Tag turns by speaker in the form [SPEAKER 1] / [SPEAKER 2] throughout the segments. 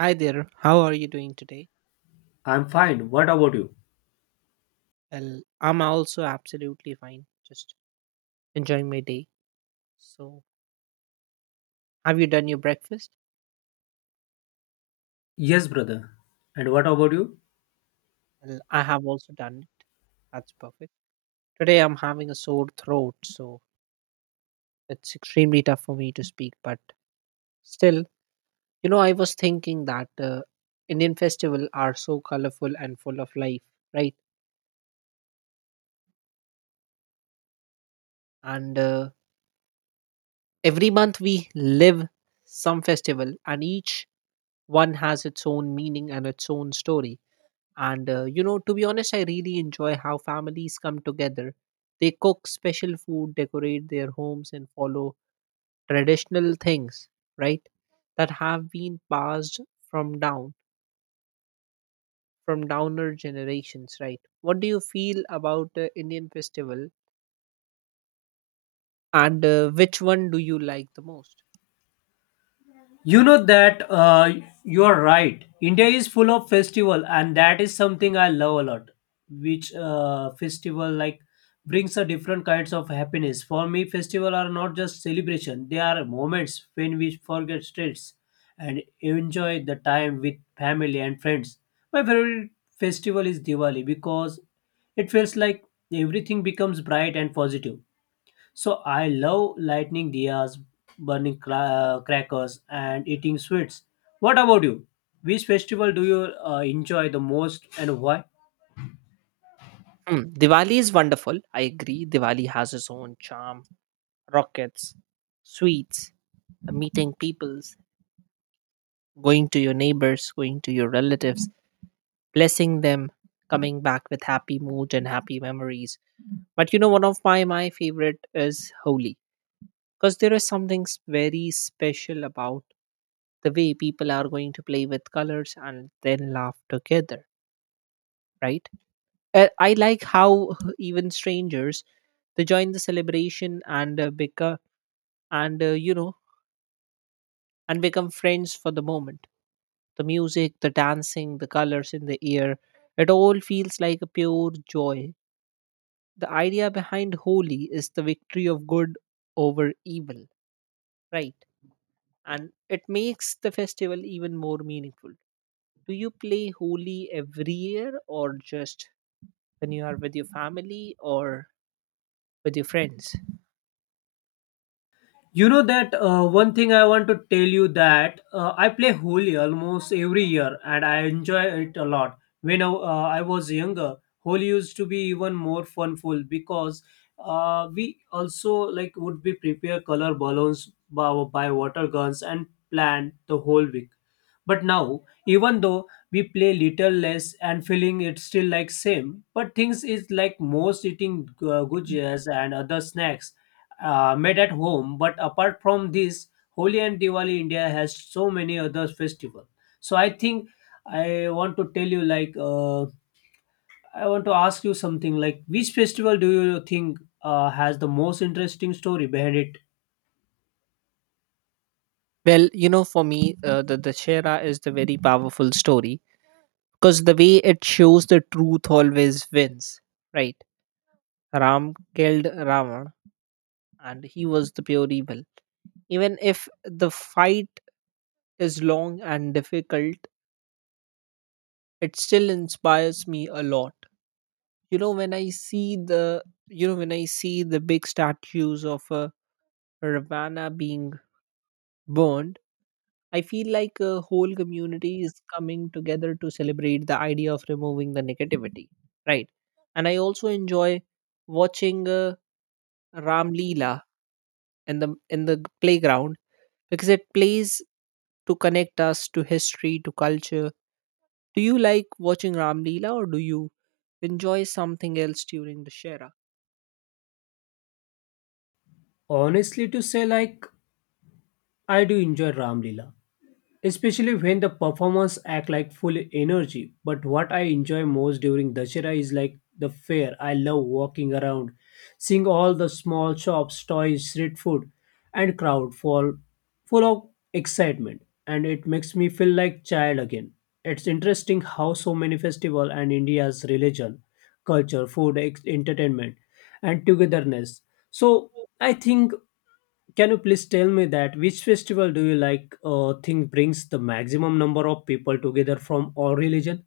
[SPEAKER 1] Hi there, how are you doing today?
[SPEAKER 2] I'm fine. What about you?
[SPEAKER 1] Well, I'm also absolutely fine, just enjoying my day. So, have you done your breakfast?
[SPEAKER 2] Yes, brother. And what about you?
[SPEAKER 1] Well, I have also done it. That's perfect. Today I'm having a sore throat, so it's extremely tough for me to speak, but still, you know, I was thinking that Indian festival are so colorful and full of life, right? And every month we live some festival and each one has its own meaning and its own story. And You know, to be honest, I really enjoy how families come together. They cook special food, decorate their homes, and follow traditional things, right? That have been passed from down, from downer generations, right? What do you feel about the Indian festival, and which one do you like the most?
[SPEAKER 2] You know that You're right. India is full of festival, and that is something I love a lot. Which festival like brings a different kinds of happiness. For me, festival are not just celebration. They are moments when we forget stress and enjoy the time with family and friends. My favorite festival is Diwali because it feels like everything becomes bright and positive. So I love lighting diyas, burning crackers, and eating sweets. What about you? Which festival do you enjoy the most and why?
[SPEAKER 1] Hmm, Diwali is wonderful. I agree. Diwali has its own charm, rockets, sweets, meeting peoples, going to your neighbors, going to your relatives blessing them, coming back with happy mood and happy memories. But you know, one of my favorite is Holi because there is something very special about the way people are going to play with colors and then laugh together, right? I like how even strangers they join the celebration and become and and become friends for the moment, the music, the dancing, the colors in the air, it all feels like a pure joy. The idea behind Holi is the victory of good over evil, right? And it makes the festival even more meaningful. Do you play Holi every year or just when you are with your family or with your friends?
[SPEAKER 2] You know that One thing I want to tell you that I play Holi almost every year and I enjoy it a lot. I was younger, Holi used to be even more funful because we also like would be prepare color balloons by water guns and plan the whole week. But now, even though we play little less and feeling it's still like same, but things is like most eating gujjas and other snacks made at home. But apart from this, Holi and Diwali, India has so many other festivals. So I think I want to tell you, I want to ask you something. Like, which festival do you think has the most interesting story behind it?
[SPEAKER 1] Well, you know, for me, the Dashera is the very powerful story because the way it shows the truth always wins, right? Ram killed Ravana and he was the pure evil. Even if the fight is long and difficult, it still inspires me a lot. you know when i see the you know when I see the big statues of Ravana being burned, I feel like a whole community is coming together to celebrate the idea of removing the negativity, right? And I also enjoy watching Ram Leela in the playground because it plays to connect us to history, to culture. Do you like watching Ram Leela or do you enjoy something else during the Shera?
[SPEAKER 2] Honestly, to say, like, I do enjoy Ram Lila, especially when the performers act like full energy. But what I enjoy most during dashera is like the fair. I love walking around, seeing all the small shops, toys, street food, and crowd full of excitement. And it makes me feel like child again. It's interesting how so many festival and india's religion, culture, food, entertainment, and togetherness. So I think, can you please tell me that which festival do you like think brings the maximum number of people together from all religion?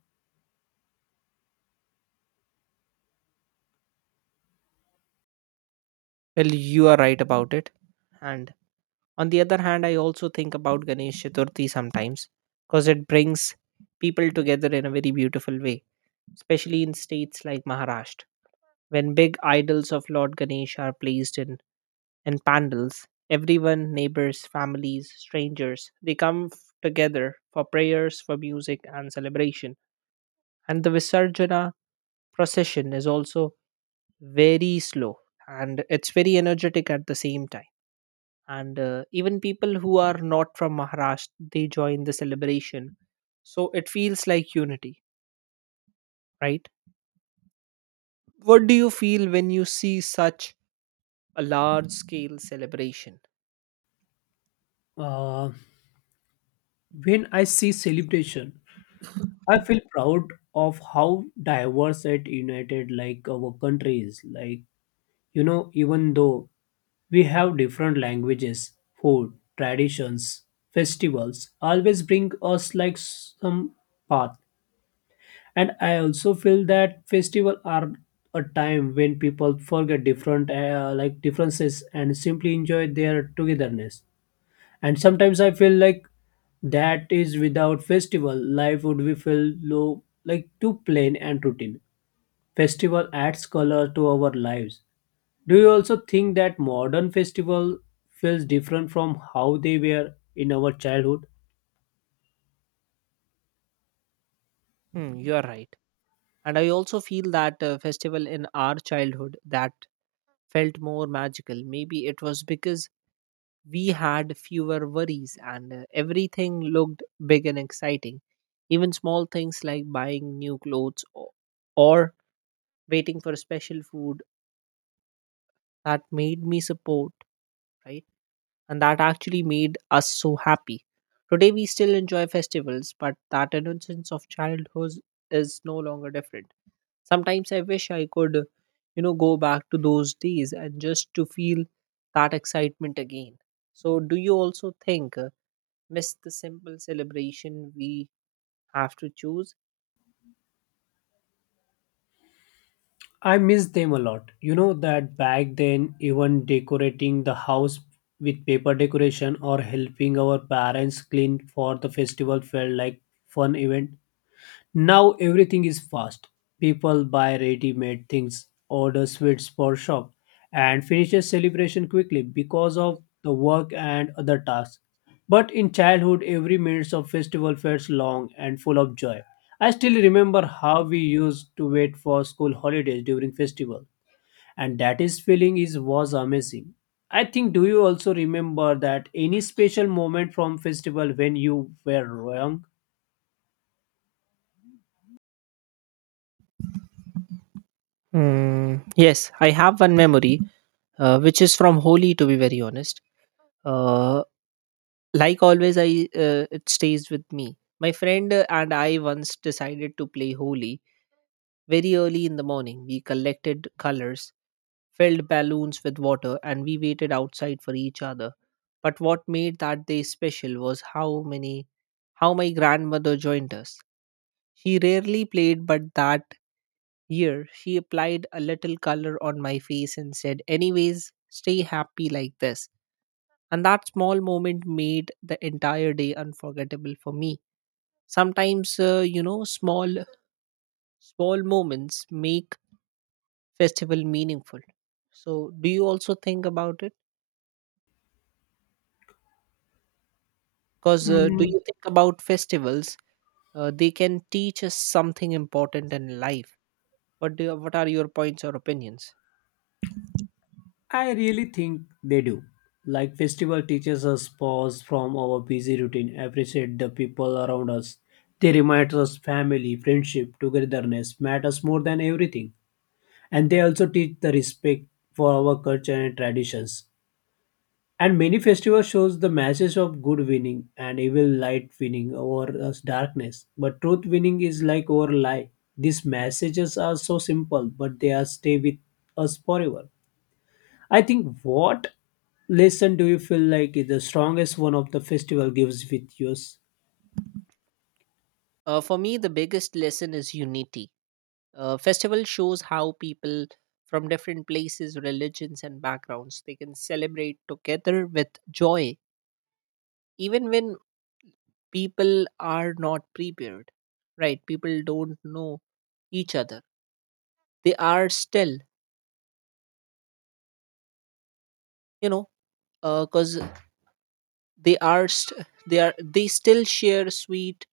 [SPEAKER 1] Well, you are right about it. And on the other hand, I also think about Ganesh Chaturthi sometimes because it brings people together in a very beautiful way, especially in states like Maharashtra. When big idols of Lord Ganesh are placed in pandals, everyone, neighbors, families, strangers, they come together for prayers, for music, and celebration. And the Visarjana procession is also very slow and it's very energetic at the same time, and even people who are not from Maharashtra they join the celebration, so it feels like unity, right? What do you feel when you see such a large scale celebration?
[SPEAKER 2] Uh, when I see celebration, I feel proud of how diverse and united like our country is. Like you know, even though we have different languages, food, traditions, festivals, always bring us like some path. And I also feel that festival are a time when people forget different like differences and simply enjoy their togetherness. And sometimes I feel like that is without festival life would be feel low, like too plain and routine. Festival adds color to our lives. Do you also think that modern festival feels different from how they were in our childhood?
[SPEAKER 1] Hmm, you are right, and I also feel that festival in our childhood that felt more magical. Maybe it was because we had fewer worries and everything looked big and exciting. Even small things like buying new clothes, or waiting for special food, that made me support, right? And that actually made us so happy. Today we still enjoy festivals, but that innocence of childhood is no longer different. Sometimes I wish I could, you know, go back to those days and just to feel that excitement again. So, do you also think? Miss the simple celebration we have to choose.
[SPEAKER 2] I miss them a lot. You know that back then, even decorating the house with paper decoration or helping our parents clean for the festival felt like fun event. Now everything is fast. People buy ready made things, order sweets for shop, and finishes celebration quickly because of the work and other tasks. But in childhood, every minute of festival felt long and full of joy. I still remember how we used to wait for school holidays during festival, and that is feeling is was amazing. I think, do you also remember that any special moment from festival when you were young?
[SPEAKER 1] Mm, yes, I have one memory, which is from Holi, to be very honest. Uh, like always, I it stays with me. My friend and I once decided to play Holi very early in the morning. We collected colors, filled balloons with water, and we waited outside for each other. But what made that day special was how my grandmother joined us. She rarely played, but that year, she applied a little color on my face and said, Anyways, stay happy like this. And that small moment made the entire day unforgettable for me. Sometimes, you know, small moments make festival meaningful. So, do you also think about it? Because, do you think about festivals? They can teach us something important in life. What are your points or opinions?
[SPEAKER 2] I really think they do. Like festival teaches us pause from our busy routine, appreciate the people around us. They remind us family, friendship, togetherness matters more than everything. And they also teach the respect for our culture and traditions. And many festivals shows the message of good winning and evil light winning over us darkness. But truth winning is like over lie. These messages are so simple, but they are stay with us forever. I think what lesson do you feel like is the strongest one of the festival gives with yours?
[SPEAKER 1] For me, the biggest lesson is unity. Festival shows how people from different places, religions, and backgrounds they can celebrate together with joy, even when people are not prepared, right? People don't know each other, they are still, you know, because they are st- they are they still share sweet,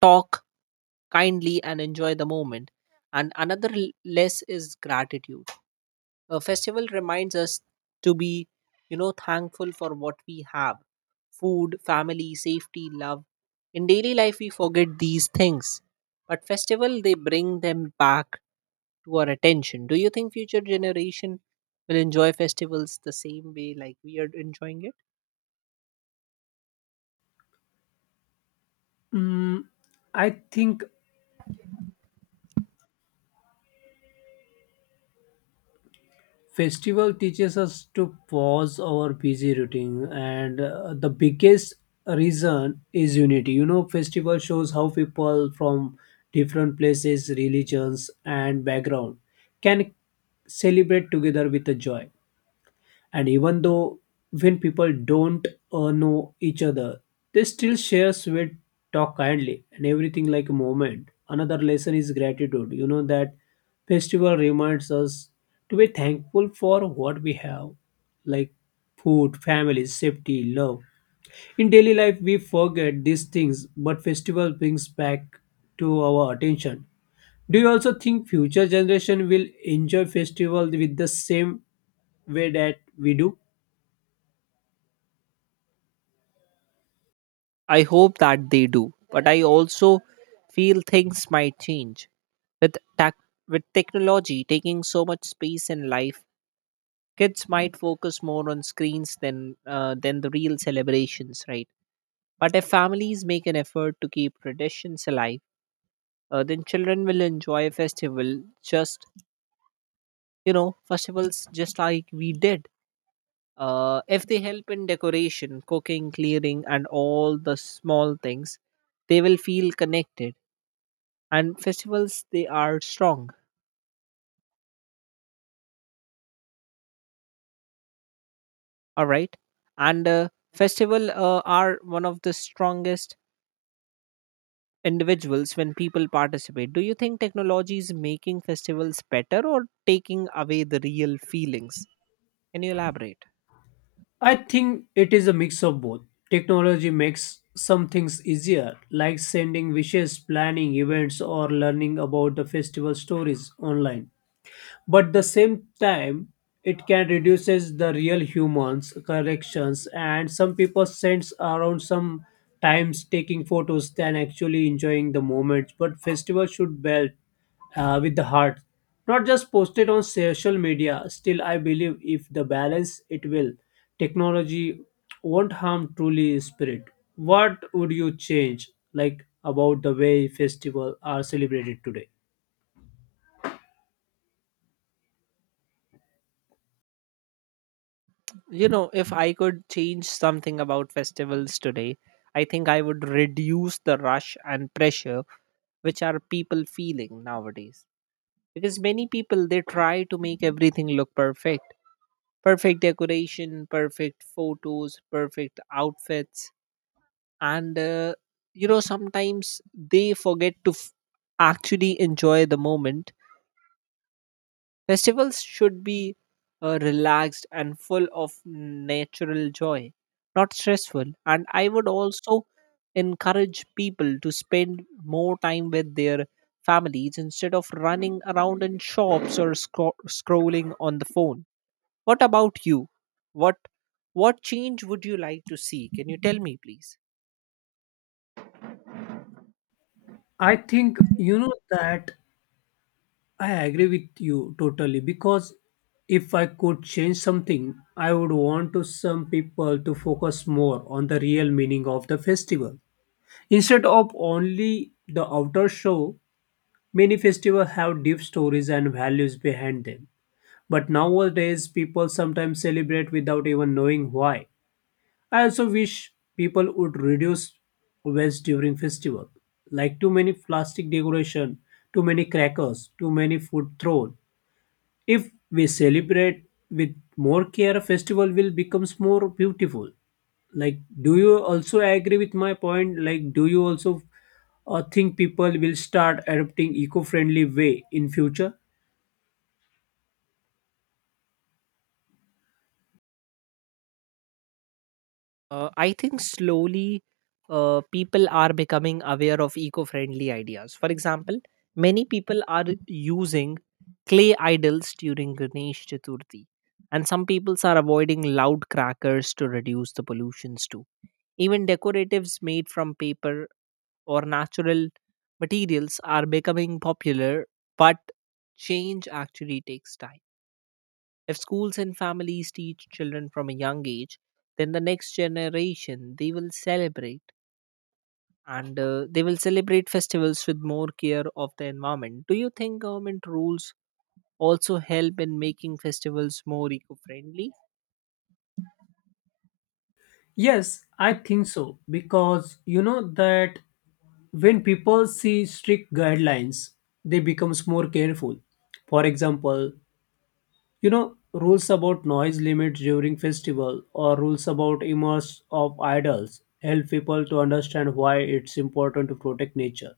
[SPEAKER 1] talk kindly, and enjoy the moment. And another less is gratitude. A festival reminds us to be, you know, thankful for what we have: food, family, safety, love. In daily life, we forget these things. But festival, they bring them back to our attention. Do you think future generation will enjoy festivals the same way like we are enjoying it?
[SPEAKER 2] Mm, I think festival teaches us to pause our busy routine, and the biggest reason is unity. You know, festival shows how people from different places, religions, and background can celebrate together with the joy. And even though when people don't know each other, they still share sweet, talk kindly, and everything like a moment. Another lesson is gratitude. You know that festival reminds us to be thankful for what we have, like food, family, safety, love. In daily life we forget these things, but festival brings back to our attention. Do you also think future generation will enjoy festival with the same way that we do?
[SPEAKER 1] I hope that they do. But I also feel things might change with tech with technology taking so much space in life, kids might focus more on screens than the real celebrations, right? But if families make an effort to keep traditions alive, then children will enjoy a festival just, you know, festivals just like we did. If they help in decoration, cooking, clearing, and all the small things, they will feel connected. And festivals, they are strong, all right? And festival are one of the strongest individuals when people participate. Do you think technology is making festivals better or taking away the real feelings? Can you elaborate?
[SPEAKER 2] I think it is a mix of both. Technology makes some things easier, like sending wishes, planning events, or learning about the festival stories online. But the same time it can reduces the real humans corrections and some people sends around some times taking photos than actually enjoying the moments. But festival should belt with the heart, not just posted on social media. Still I believe if the balance it will technology won't harm truly spirit. What would you change like about the way festival are celebrated today?
[SPEAKER 1] You know, if I could change something about festivals today, I think I would reduce the rush and pressure which are people feeling nowadays. Because many people they try to make everything look perfect. Perfect decoration, perfect photos, perfect outfits, and you know sometimes they forget to actually enjoy the moment. Festivals should be relaxed and full of natural joy, not stressful. And I would also encourage people to spend more time with their families instead of running around in shops or scrolling on the phone. What about you? what what change would you like to see? Can you tell me please?
[SPEAKER 2] I think you know that I agree with you totally, because if I could change something, I would want to some people to focus more on the real meaning of the festival. Instead of only the outer show, many festivals have deep stories and values behind them. But nowadays, people sometimes celebrate without even knowing why. I also wish people would reduce waste during festival, like too many plastic decoration, too many crackers, too many food thrown. If we celebrate with more care, festival will becomes more beautiful. Like, do you also agree with my point? Like, do you also think people will start adopting eco-friendly way in future?
[SPEAKER 1] I think slowly people are becoming aware of eco friendly ideas. For example, many people are using clay idols during Ganesh Chaturthi, and some peoples are avoiding loud crackers to reduce the pollutions too. Even decoratives made from paper or natural materials are becoming popular, but change actually takes time. If schools and families teach children from a young age, then the next generation they will celebrate and they will celebrate festivals with more care of the environment. Do you think government rules also help in making festivals more eco-friendly?
[SPEAKER 2] Yes, I think so, because you know that when people see strict guidelines, they becomes more careful. For example, you know rules about noise limits during festival or rules about images of idols help people to understand why it's important to protect nature.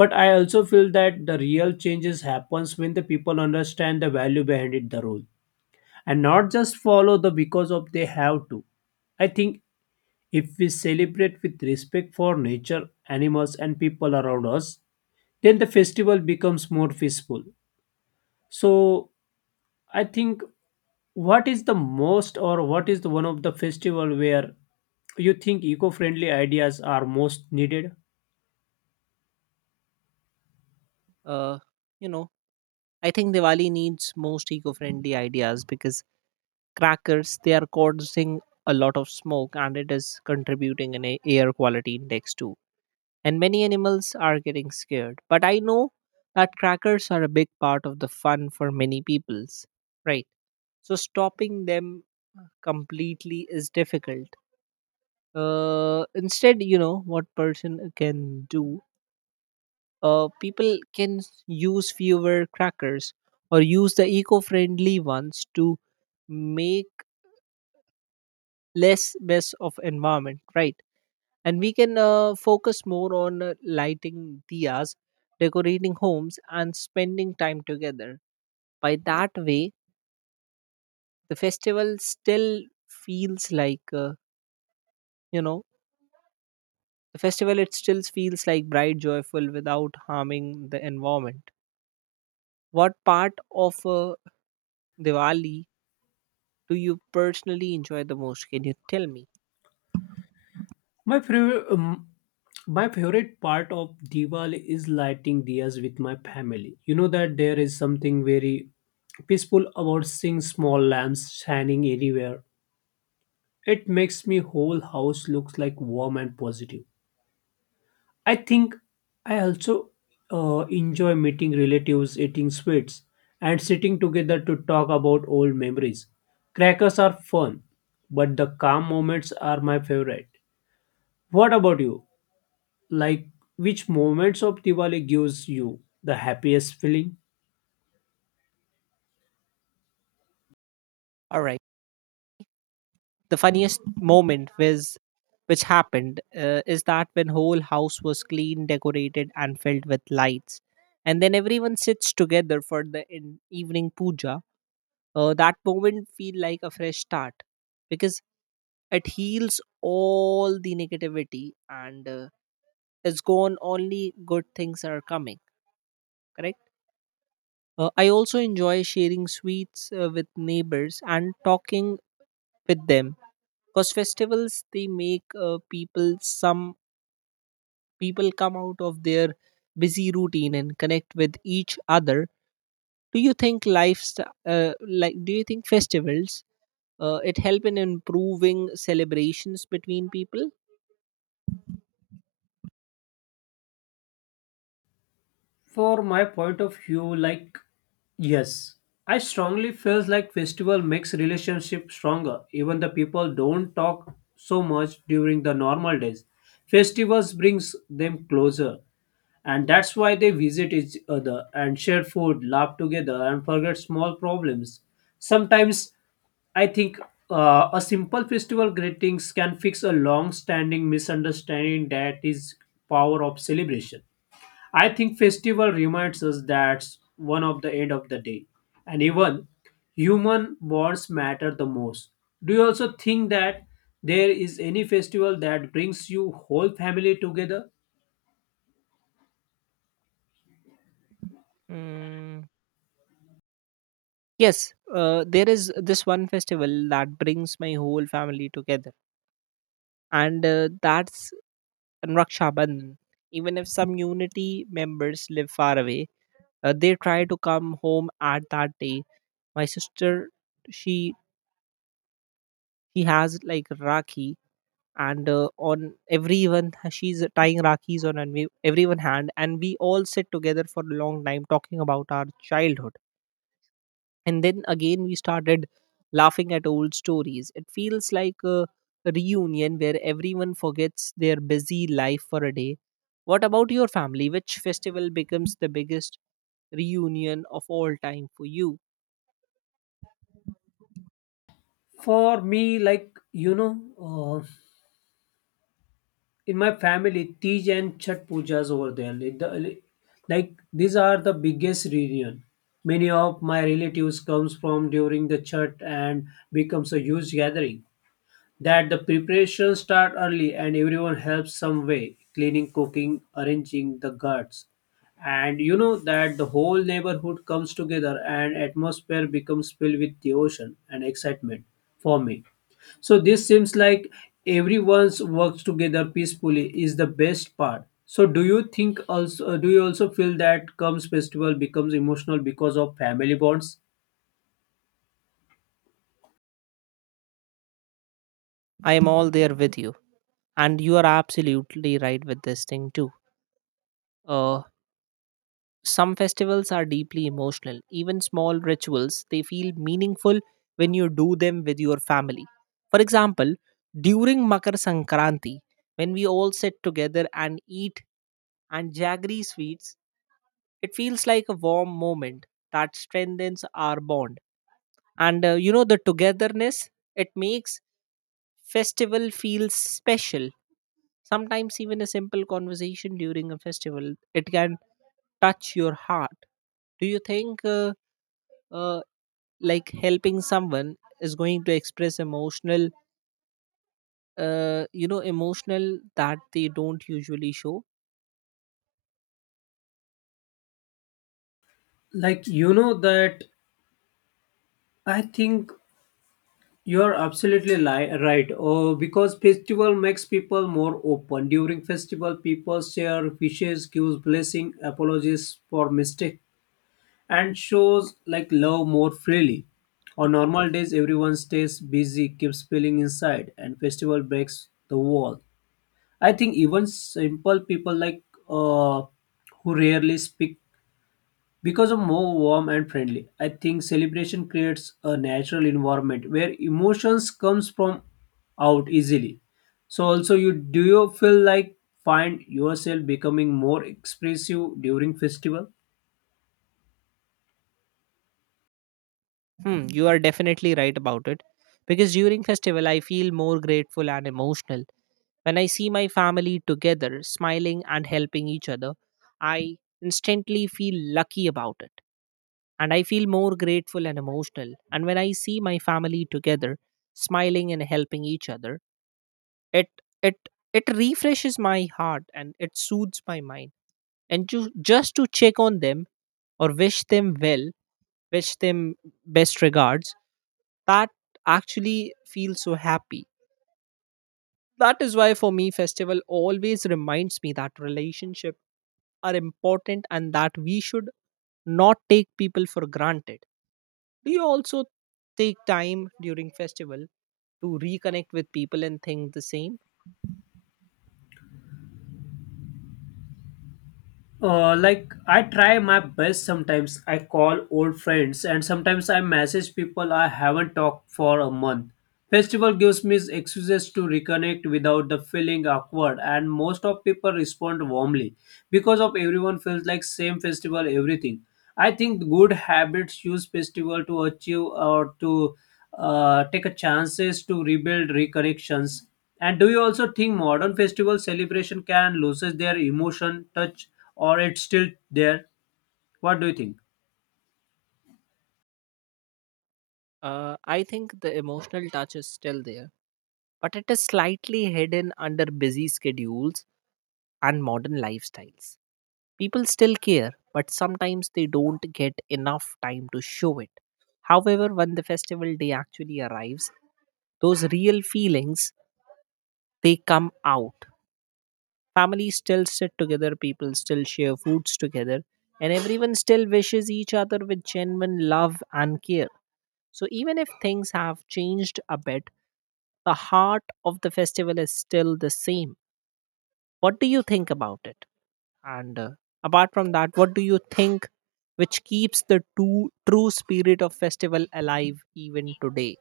[SPEAKER 2] But I also feel that the real changes happens when the people understand the value behind it the rule, and not just follow the because of they have to. I think if we celebrate with respect for nature, animals, and people around us, then the festival becomes more peaceful. So I think, what is the most or what is the one of the festival where you think eco-friendly ideas are most needed?
[SPEAKER 1] Uh, you know, I think Diwali needs most eco-friendly ideas because crackers they are causing a lot of smoke and it is contributing an a air quality index too, and many animals are getting scared. But I know that crackers are a big part of the fun for many peoples, right? So stopping them completely is difficult. Instead, you know what person can do. People can use fewer crackers or use the eco-friendly ones to make less mess of environment, right? And we can focus more on lighting diyas, decorating homes, and spending time together. By that way, the festival still feels like you know the festival. It still feels like bright, joyful, without harming the environment. What part of Diwali do you personally enjoy the most? Can you tell me?
[SPEAKER 2] My favorite um, my favorite part of Diwali is lighting diyas with my family. You know that there is something very peaceful about seeing small lamps shining everywhere. It makes me whole house looks like warm and positive. I think I also enjoy meeting relatives, eating sweets, and sitting together to talk about old memories. Crackers are fun, but the calm moments are my favorite. What about you? Like, which moments of Diwali gives you the happiest feeling?
[SPEAKER 1] All right. The funniest moment was which happened is that when whole house was clean decorated and filled with lights, and then everyone sits together for the evening puja. That moment feel like a fresh start because it heals all the negativity, and it's gone, only good things are coming. Correct. I also enjoy sharing sweets with neighbors and talking with them, because festivals they make people, some people come out of their busy routine and connect with each other. Do you think life's uh, like, do you think festivals, it help in improving celebrations between people?
[SPEAKER 2] For my point of view, like yes, I strongly feels like festival makes relationship stronger. Even the people don't talk so much during the normal days. Festivals brings them closer, and that's why they visit each other and share food, laugh together, and forget small problems. Sometimes I think a simple festival greetings can fix a long-standing misunderstanding. That is power of celebration. I think festival reminds us that one of the end of the day, and even human bonds matter the most. Do you also think that there is any festival that brings you whole family together?
[SPEAKER 1] mm, yes, there is this one festival that brings my whole family together, and that's Raksha Bandhan. Even if some unity members live far away, they try to come home at that day. My sister, she she has like rakhi, and on everyone she's tying rakhis on and we, everyone hand, and we all sit together for a long time talking about our childhood, and then again we started laughing at old stories. It feels like a reunion where everyone forgets their busy life for a day. What about your family, which festival becomes the biggest reunion of all time for you?
[SPEAKER 2] For me, like you know, in my family, Tej and Chhat Pujas over there. Like, the, like these are the biggest reunion. Many of my relatives comes from during the Chhat and becomes a huge gathering that the preparations start early and everyone helps some way cleaning, cooking, arranging the guts. And you know that the whole neighborhood comes together and atmosphere becomes filled with devotion and excitement. For me, so this seems like everyone's works together peacefully is the best part. So do you think also, do you also feel that comes festival becomes emotional because of family bonds?
[SPEAKER 1] I am all there with you, and you are absolutely right with this thing too. uh, Some festivals are deeply emotional. Even small rituals, they feel meaningful when you do them with your family. For example, during Makar Sankranti, when we all sit together and eat and jaggery sweets, it feels like a warm moment that strengthens our bond. And you know, the togetherness, it makes festival feel special. Sometimes even a simple conversation during a festival, it can touch your heart. Do you think uh, like helping someone is going to express emotional, you know, emotional that they don't usually show?
[SPEAKER 2] Like you know that I think you're absolutely right. Because festival makes people more open. During festival, people share wishes, gives blessing, apologies for mistake, and shows like love more freely. On normal days, everyone stays busy, keeps feeling inside, and festival breaks the wall. I think even simple people like uh, who rarely speak because of more warm and friendly, I think celebration creates a natural environment where emotions comes from out easily. So also you, do you feel like find yourself becoming more expressive during festival?
[SPEAKER 1] Hmm, you are definitely right about it, because during festival I feel more grateful and emotional. When I see my family together smiling and helping each other, I instantly feel lucky about it. And I feel more grateful and emotional, and when I see my family together smiling and helping each other, it it refreshes my heart and it soothes my mind. And to, just to check on them, or wish them well, wish them best regards, that actually feels so happy. That is why for me festival always reminds me that relationship are important and that we should not take people for granted. Do you also take time during festival to reconnect with people and think the same?
[SPEAKER 2] Like I try my best sometimes. I call old friends and sometimes I message people I haven't talked for a month. Festival gives me excuses to reconnect without the feeling awkward and most of people respond warmly because of everyone feels like same festival everything. I think good habits use festival to achieve or to take a chances to rebuild reconnections. And do you also think modern festival celebration can loses their emotion touch or it's still there? What do you think?
[SPEAKER 1] I think the emotional touch is still there, but it is slightly hidden under busy schedules and modern lifestyles. People still care, but sometimes they don't get enough time to show it. However, when the festival day actually arrives, those real feelings, they come out. Families still sit together, people still share foods together, and everyone still wishes each other with genuine love and care. So even if things have changed a bit, the heart of the festival is still the same. What do you think about it? And apart from that, what do you think which keeps the true spirit of festival alive even today?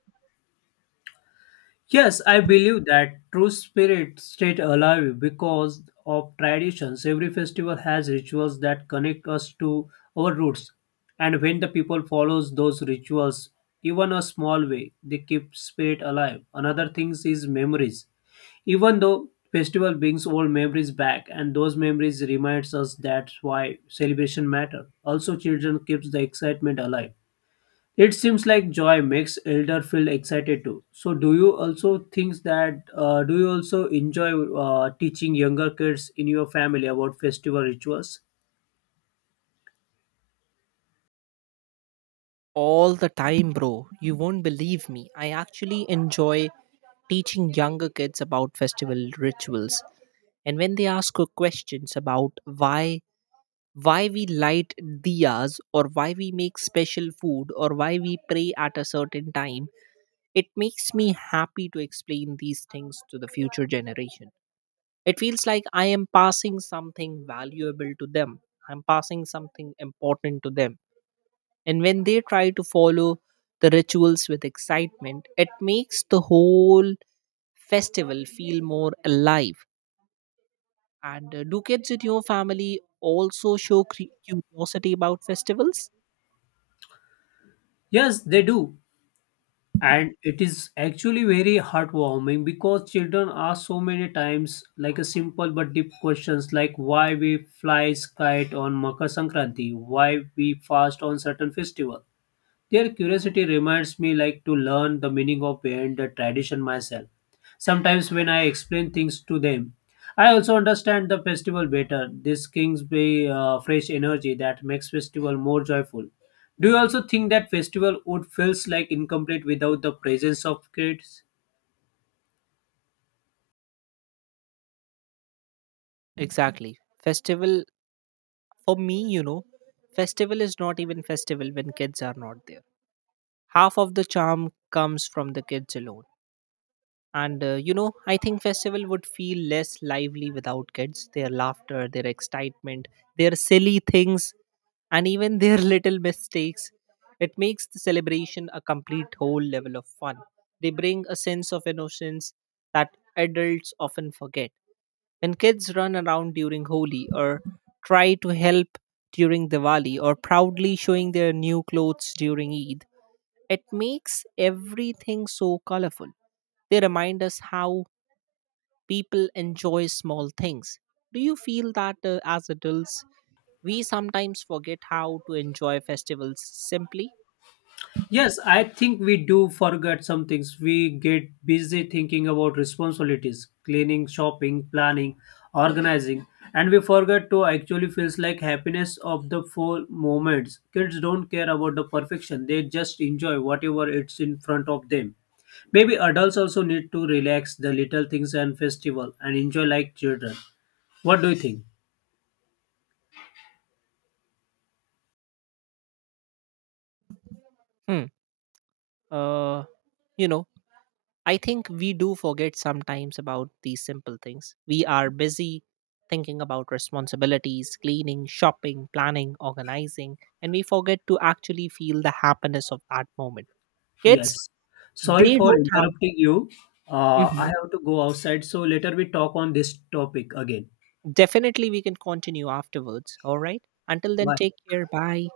[SPEAKER 2] Yes, I believe that true spirit stayed alive because of traditions. Every festival has rituals that connect us to our roots. And when the people follows those rituals, even a small way, they keep spirit alive. Another thing is memories. Even though festival brings old memories back and those memories reminds us that's why celebration matter. Also children keeps the excitement alive. It seems like joy makes elder feel excited too. So, do you also think that do you also enjoy teaching younger kids in your family about festival rituals?
[SPEAKER 1] All the time, bro. You won't believe me. I actually enjoy teaching younger kids about festival rituals. And when they ask questions about why we light diyas, or why we make special food, or why we pray at a certain time, it makes me happy to explain these things to the future generation. It feels like I am passing something valuable to them, I'm passing something important to them. And when they try to follow the rituals with excitement, it makes the whole festival feel more alive. And do kids in your family also show curiosity about festivals?
[SPEAKER 2] Yes, they do, and it is actually very heartwarming because children ask so many times like a simple but deep questions like why we fly kite on Makar Sankranti, why we fast on certain festival. Their curiosity reminds me like to learn the meaning of behind the tradition myself. Sometimes when I explain things to them, I also understand the festival better. This gives me fresh energy that makes festival more joyful. Do you also think that festival would feels like incomplete without the presence of kids?
[SPEAKER 1] Exactly. Festival for me, you know, festival is not even festival when kids are not there. Half of the charm comes from the kids alone. And you know, I think festival would feel less lively without kids. Their laughter, their excitement, their silly things, and even their little mistakes. It makes the celebration a complete whole level of fun. They bring a sense of innocence that adults often forget. When kids run around during Holi, or try to help during Diwali, or proudly showing their new clothes during Eid, it makes everything so colorful. They remind us how people enjoy small things. Do you feel that as adults, we sometimes forget how to enjoy festivals simply?
[SPEAKER 2] Yes, I think we do forget some things. We get busy thinking about responsibilities, cleaning, shopping, planning, organizing, and we forget to actually feels like happiness of the full moments. Kids don't care about the perfection. They just enjoy whatever it's in front of them. Maybe adults also need to relax the little things and festival and enjoy like children. What do you think?
[SPEAKER 1] Hmm. Uh, you know, I think we do forget sometimes about these simple things. We are busy thinking about responsibilities, cleaning, shopping, planning, organizing, and we forget to actually feel the happiness of that moment.
[SPEAKER 2] Yes.
[SPEAKER 1] Kids,
[SPEAKER 2] Sorry
[SPEAKER 1] they
[SPEAKER 2] for
[SPEAKER 1] don't have.
[SPEAKER 2] interrupting you. I
[SPEAKER 1] Mhm.
[SPEAKER 2] have to go outside, so later we talk on this topic again.
[SPEAKER 1] Definitely, we can continue afterwards. All right. Until then,
[SPEAKER 2] Bye.
[SPEAKER 1] take care. Bye.